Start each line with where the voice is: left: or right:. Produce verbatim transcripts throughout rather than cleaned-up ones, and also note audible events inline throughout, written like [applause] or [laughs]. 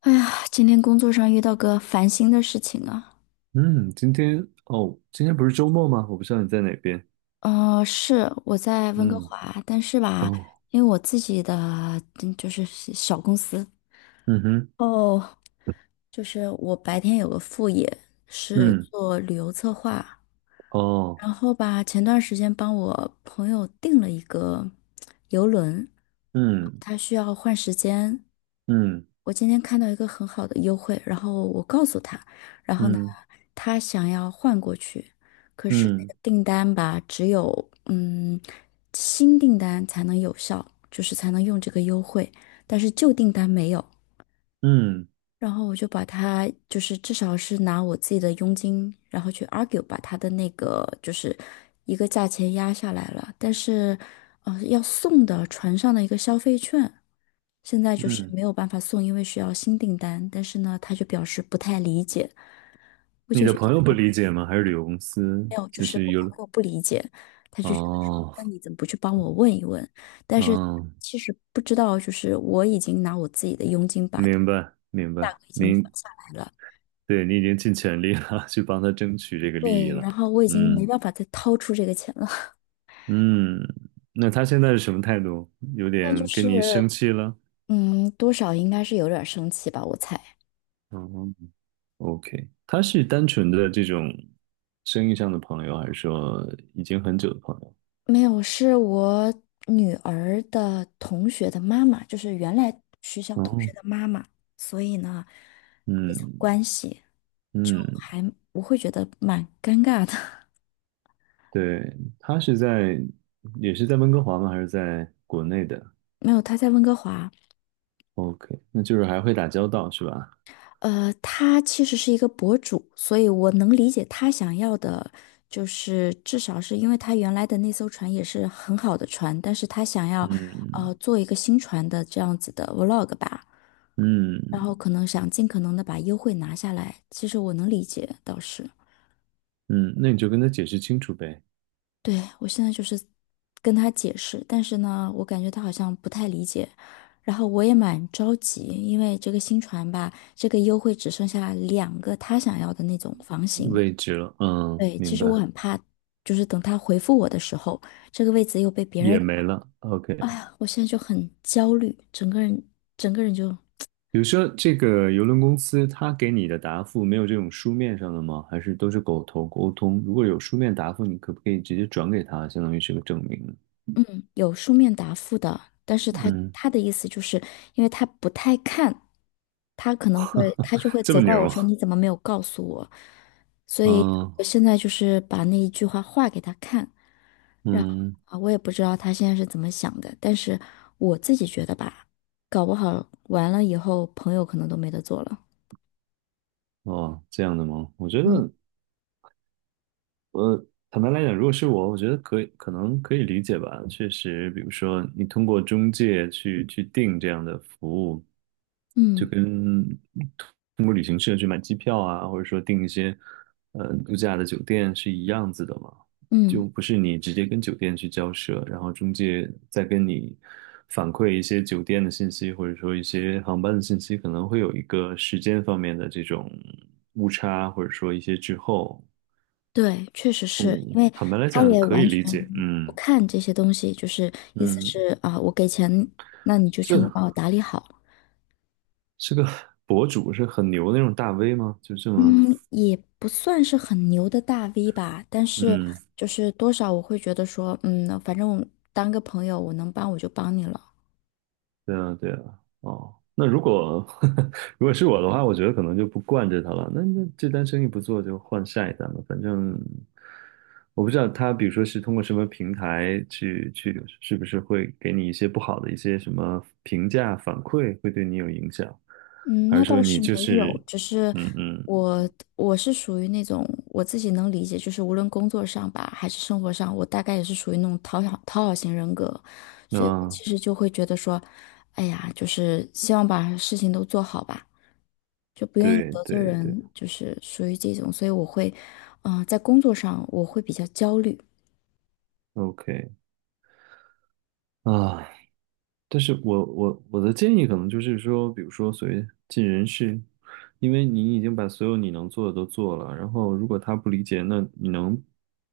left: 哎呀，今天工作上遇到个烦心的事情啊。
right: 嗯，今天哦，今天不是周末吗？我不知道你在哪边。
left: 呃，是我在温哥
right: 嗯，
left: 华，但是吧，
right: 哦，
left: 因为我自己的嗯就是小公司。
right: 嗯哼，
left: 哦，就是我白天有个副业是
right: 嗯，
left: 做旅游策划。
right: 哦，
left: 然后吧，前段时间帮我朋友订了一个游轮，
right: 嗯，
left: 他需要换时间。
right: 嗯，
left: 我今天看到一个很好的优惠，然后我告诉他。然后呢，
right: 嗯，
left: 他想要换过去，可是那
right: 嗯，
left: 个订单吧，只有嗯新订单才能有效，就是才能用这个优惠，但是旧订单没有。
right: 嗯，
left: 然后我就把他，就是至少是拿我自己的佣金，然后去 argue 把他的那个就是一个价钱压下来了。但是，呃，要送的船上的一个消费券，现在就是
right: 嗯，
left: 没有办法送，因为需要新订单。但是呢，他就表示不太理解，我
right: 你
left: 就
right: 的
left: 觉得
right: 朋友不理解吗？还是旅游公司？
left: 没有，就
right: 就
left: 是
right: 是
left: 我朋
right: 有，
left: 友不理解，他就觉得说，
right: 哦，
left: 那你怎么不去帮我问一问？但是
right: 哦，
left: 其实不知道，就是我已经拿我自己的佣金把
right: 明
left: 价
right: 白，明白，
left: 格已经压
right: 明，
left: 下来了。
right: 对，你已经尽全力了，[laughs] 去帮他争取这个利益
left: 对，
right: 了。
left: 然后我已经没
right: 嗯，
left: 办法再掏出这个钱了。
right: 嗯，那他现在是什么态度？有
left: 那就
right: 点
left: 是
right: 跟你生气了？
left: [laughs]，嗯，多少应该是有点儿生气吧，我猜。
right: 嗯。OK，他是单纯的这种生意上的朋友，还是说已经很久的朋友？
left: 没有，是我女儿的同学的妈妈，就是原来学校同学
right: 哦，
left: 的妈妈，所以呢，这种
right: 嗯
left: 关系就
right: 嗯，
left: 还我会觉得蛮尴尬的。
right: 对，他是在也是在温哥华吗？还是在国内的
left: [laughs] 没有，她在温哥华。
right: ？OK，那就是还会打交道是吧？
left: 呃，他其实是一个博主，所以我能理解他想要的，就是至少是因为他原来的那艘船也是很好的船，但是他想要，呃，
right: 嗯
left: 做一个新船的这样子的 vlog 吧。
right: 嗯
left: 然后可能想尽可能的把优惠拿下来，其实我能理解，倒是。
right: 嗯，那你就跟他解释清楚呗，
left: 对，我现在就是跟他解释，但是呢，我感觉他好像不太理解。然后我也蛮着急，因为这个新船吧，这个优惠只剩下两个他想要的那种房型。
right: 位置了，嗯，
left: 对，其
right: 明
left: 实我
right: 白，
left: 很怕，就是等他回复我的时候，这个位置又被别
right: 也
left: 人。
right: 没了。
left: 哎
right: OK，
left: 呀，我现在就很焦虑，整个人整个人就
right: 比如说这个邮轮公司，他给你的答复没有这种书面上的吗？还是都是口头沟通？如果有书面答复，你可不可以直接转给他，相当于是个证明呢？
left: 嗯，有书面答复的，但是他
right: 嗯，
left: 他的意思就是，因为他不太看，他可能会他就会
right: 这
left: 责
right: 么
left: 怪我
right: 牛，
left: 说你怎么没有告诉我，所以
right: 嗯
left: 我现在就是把那一句话画给他看。然后
right: 嗯，
left: 啊，我也不知道他现在是怎么想的，但是我自己觉得吧，搞不好完了以后朋友可能都没得做了。
right: 哦，这样的吗？我觉
left: 嗯
right: 得，我坦白来讲，如果是我，我觉得可以，可能可以理解吧。确实，比如说你通过中介去去订这样的服务，就
left: 嗯
right: 跟通过旅行社去买机票啊，或者说订一些呃度假的酒店是一样子的嘛，
left: 嗯。
right: 就不是你直接跟酒店去交涉，然后中介再跟你反馈一些酒店的信息，或者说一些航班的信息，可能会有一个时间方面的这种误差，或者说一些滞后。
left: 对，确实是
right: 嗯，
left: 因为
right: 坦白来
left: 他
right: 讲
left: 也
right: 可以
left: 完全
right: 理解。
left: 不
right: 嗯
left: 看这些东西，就是意思
right: 嗯，
left: 是啊，我给钱，那你就全部
right: 是
left: 帮我打理好。
right: 是个 [laughs] 博主，是很牛的那种大 V 吗？就这么，
left: 嗯，也不算是很牛的大 V 吧，但是
right: 嗯，
left: 就是多少我会觉得说，嗯，反正我当个朋友，我能帮我就帮你了。
right: 对啊对啊。哦，那如果 [laughs] 如果是我的话，我觉得可能就不惯着他了。那那这单生意不做，就换下一单了。反正我不知道他，比如说是通过什么平台去去，是不是会给你一些不好的一些什么评价反馈，会对你有影响，
left: 嗯，
right: 还
left: 那
right: 是说
left: 倒是
right: 你
left: 没
right: 就
left: 有，
right: 是，
left: 只是
right: 嗯嗯。
left: 我我是属于那种我自己能理解，就是无论工作上吧，还是生活上，我大概也是属于那种讨好讨好型人格，所以我
right: 啊？
left: 其实就会觉得说，哎呀，就是希望把事情都做好吧，就不愿意
right: 对
left: 得罪
right: 对对
left: 人，就是属于这种，所以我会，嗯、在工作上我会比较焦虑。
right: ，OK 啊，但是我我我的建议可能就是说，比如说所谓尽人事，因为你已经把所有你能做的都做了，然后如果他不理解，那你能，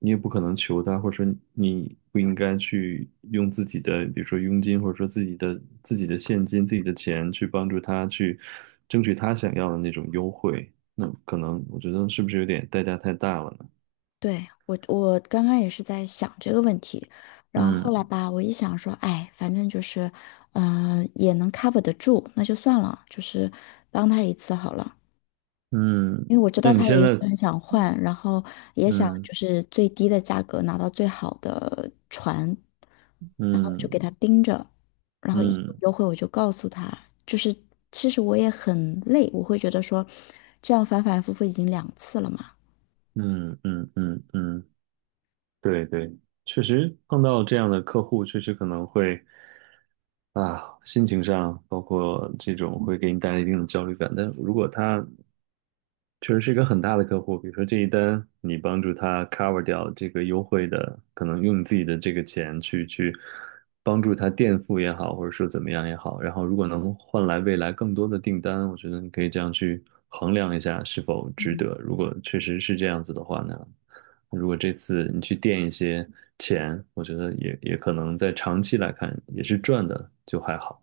right: 你也不可能求他，或者说你不应该去用自己的，比如说佣金，或者说自己的自己的现金、自己的钱去帮助他去争取他想要的那种优惠，那可能我觉得是不是有点代价太大了呢？
left: 对，我，我刚刚也是在想这个问题。然后后来
right: 嗯
left: 吧，我一想说，哎，反正就是，嗯、也能 cover 得住，那就算了，就是帮他一次好了。
right: 嗯，
left: 因为我知
right: 那
left: 道
right: 你
left: 他也
right: 现
left: 一直
right: 在
left: 很想换，然后也想
right: 嗯。
left: 就是最低的价格拿到最好的船，然后就给
right: 嗯
left: 他盯着，然后一有
right: 嗯
left: 优惠我就告诉他。就是其实我也很累，我会觉得说，这样反反复复已经两次了嘛。
right: 嗯嗯嗯嗯，对对，确实碰到这样的客户，确实可能会啊，心情上包括这种会给你带来一定的焦虑感。但如果他确实是一个很大的客户，比如说这一单，你帮助他 cover 掉这个优惠的，可能用你自己的这个钱去去帮助他垫付也好，或者说怎么样也好，然后如果能换来未来更多的订单，我觉得你可以这样去衡量一下是否值得。如果确实是这样子的话呢，如果这次你去垫一些钱，我觉得也也可能在长期来看也是赚的，就还好。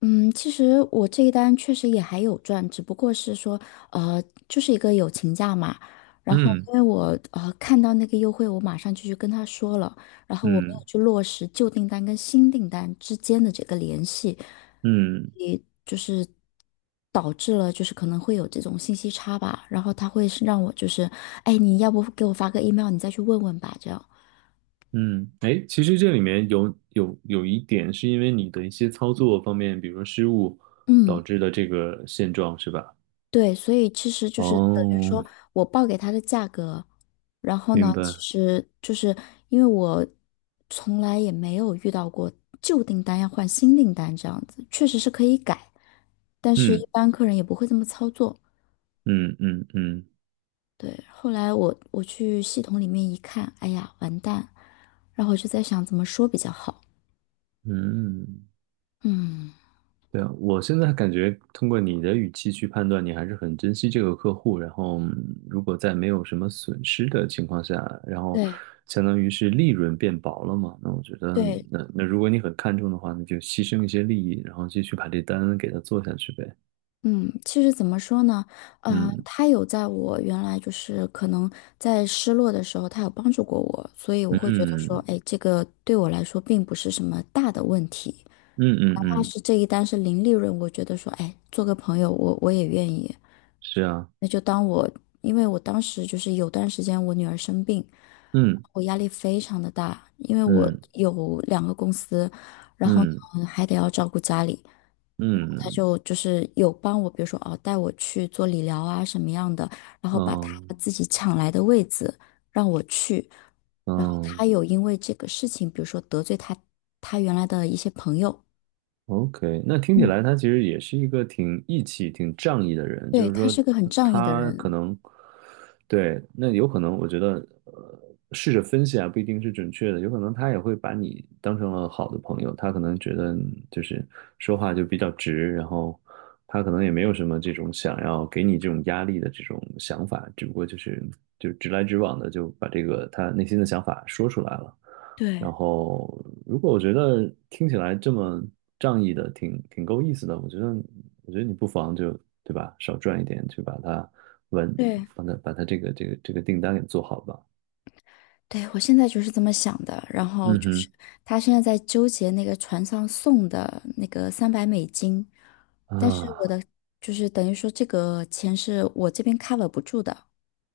left: 嗯，其实我这一单确实也还有赚，只不过是说，呃，就是一个友情价嘛。然后因
right: 嗯
left: 为我呃看到那个优惠，我马上就去跟他说了，然后我没有
right: 嗯
left: 去落实旧订单跟新订单之间的这个联系，
right: 嗯。
left: 也就是导致了就是可能会有这种信息差吧。然后他会是让我就是，哎，你要不给我发个 email，你再去问问吧，这样。
right: 嗯，哎，其实这里面有有有一点是因为你的一些操作方面，比如说失误
left: 嗯。
right: 导致的这个现状，是吧？
left: 对，所以其实就是等于
right: 哦，
left: 说我报给他的价格，然后
right: 明
left: 呢，其
right: 白。
left: 实就是因为我从来也没有遇到过旧订单要换新订单这样子，确实是可以改，但是
right: 嗯
left: 一般客人也不会这么操作。
right: 嗯嗯嗯
left: 对，后来我我去系统里面一看，哎呀，完蛋，然后我就在想怎么说比较好。
right: 嗯，
left: 嗯，
right: 对啊，我现在感觉通过你的语气去判断，你还是很珍惜这个客户，然后嗯如果在没有什么损失的情况下，然后
left: 对
right: 相当于是利润变薄了嘛，那我觉得
left: 对，
right: 那那如果你很看重的话，那就牺牲一些利益，然后继续把这单给他做下去呗。
left: 嗯，其实怎么说呢？呃，
right: 嗯
left: 他有在我原来就是可能在失落的时候，他有帮助过我，所以我会觉得说，
right: 嗯
left: 哎，这个对我来说并不是什么大的问题。
right: 嗯嗯
left: 但
right: 嗯，
left: 是这一单是零利润，我觉得说，哎，做个朋友，我我也愿意。
right: 是啊，
left: 那就当我，因为我当时就是有段时间我女儿生病，
right: 嗯
left: 我压力非常的大，因为我
right: 嗯
left: 有两个公司，然后
right: 嗯
left: 呢还得要照顾家里，然后她
right: 嗯
left: 就就是有帮我，比如说哦带我去做理疗啊什么样的，然后把他
right: 嗯
left: 自己抢来的位子让我去，然后他
right: 嗯
left: 有因为这个事情，比如说得罪他他原来的一些朋友。
right: ，OK，那听起
left: 嗯。
right: 来他其实也是一个挺义气、挺仗义的人，
left: 对，
right: 就是
left: 他
right: 说
left: 是个很仗义的
right: 他可
left: 人。
right: 能。对，那有可能，我觉得，呃，试着分析啊，不一定是准确的，有可能他也会把你当成了好的朋友，他可能觉得你就是说话就比较直，然后他可能也没有什么这种想要给你这种压力的这种想法，只不过就是就直来直往的就把这个他内心的想法说出来了。
left: 对，
right: 然后，如果我觉得听起来这么仗义的，挺挺够意思的，我觉得，我觉得你不妨就，对吧，少赚一点，去把它完
left: 对，
right: 把它把它这个这个这个订单给做好吧。
left: 对，我现在就是这么想的。然后
right: 嗯
left: 就是
right: 哼
left: 他现在在纠结那个船上送的那个三百美金，但是我
right: 啊
left: 的就是等于说这个钱是我这边 cover 不住的。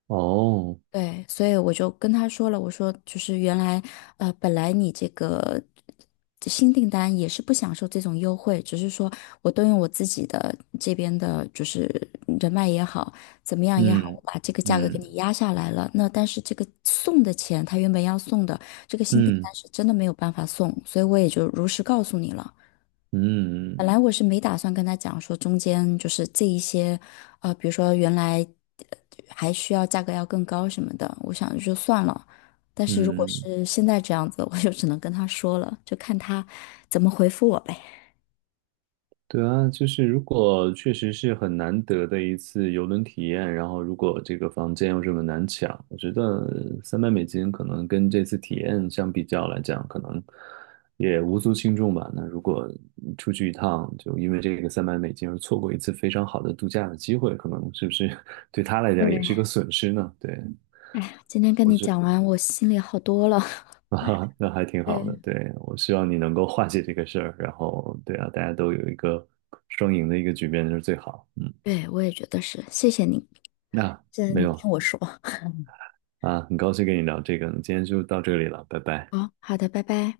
right: 哦
left: 对，所以我就跟他说了，我说就是原来，呃，本来你这个这新订单也是不享受这种优惠，只是说我动用我自己的这边的，就是人脉也好，怎么样也好，我
right: 嗯
left: 把这个价格给
right: 嗯
left: 你压下来了。那但是这个送的钱，他原本要送的这个新订
right: 嗯
left: 单是真的没有办法送，所以我也就如实告诉你了。
right: 嗯
left: 本
right: 嗯
left: 来我是没打算跟他讲说中间就是这一些，呃，比如说原来呃还需要价格要更高什么的，我想就算了。但是如果
right: 嗯。
left: 是现在这样子，我就只能跟他说了，就看他怎么回复我呗。
right: 对啊，就是如果确实是很难得的一次游轮体验，然后如果这个房间又这么难抢，我觉得三百美金可能跟这次体验相比较来讲，可能也无足轻重吧。那如果出去一趟，就因为这个三百美金而错过一次非常好的度假的机会，可能是不是 [laughs] 对他来讲也
left: 对，
right: 是一个损失呢？对。
left: 哎呀，今天跟你讲完，我心里好多了。
right: [laughs] 啊，
left: [laughs]
right: 那还挺好的。
left: 对，
right: 对，我希望你能够化解这个事儿，然后对啊，大家都有一个双赢的一个局面就是最好。嗯。
left: 对，我也觉得是，谢谢你，
right: 那、
left: 谢谢
right: 没
left: 你
right: 有
left: 听我说。
right: 啊，很高兴跟你聊这个，那今天就到这里了，拜拜。
left: 好，好的，拜拜。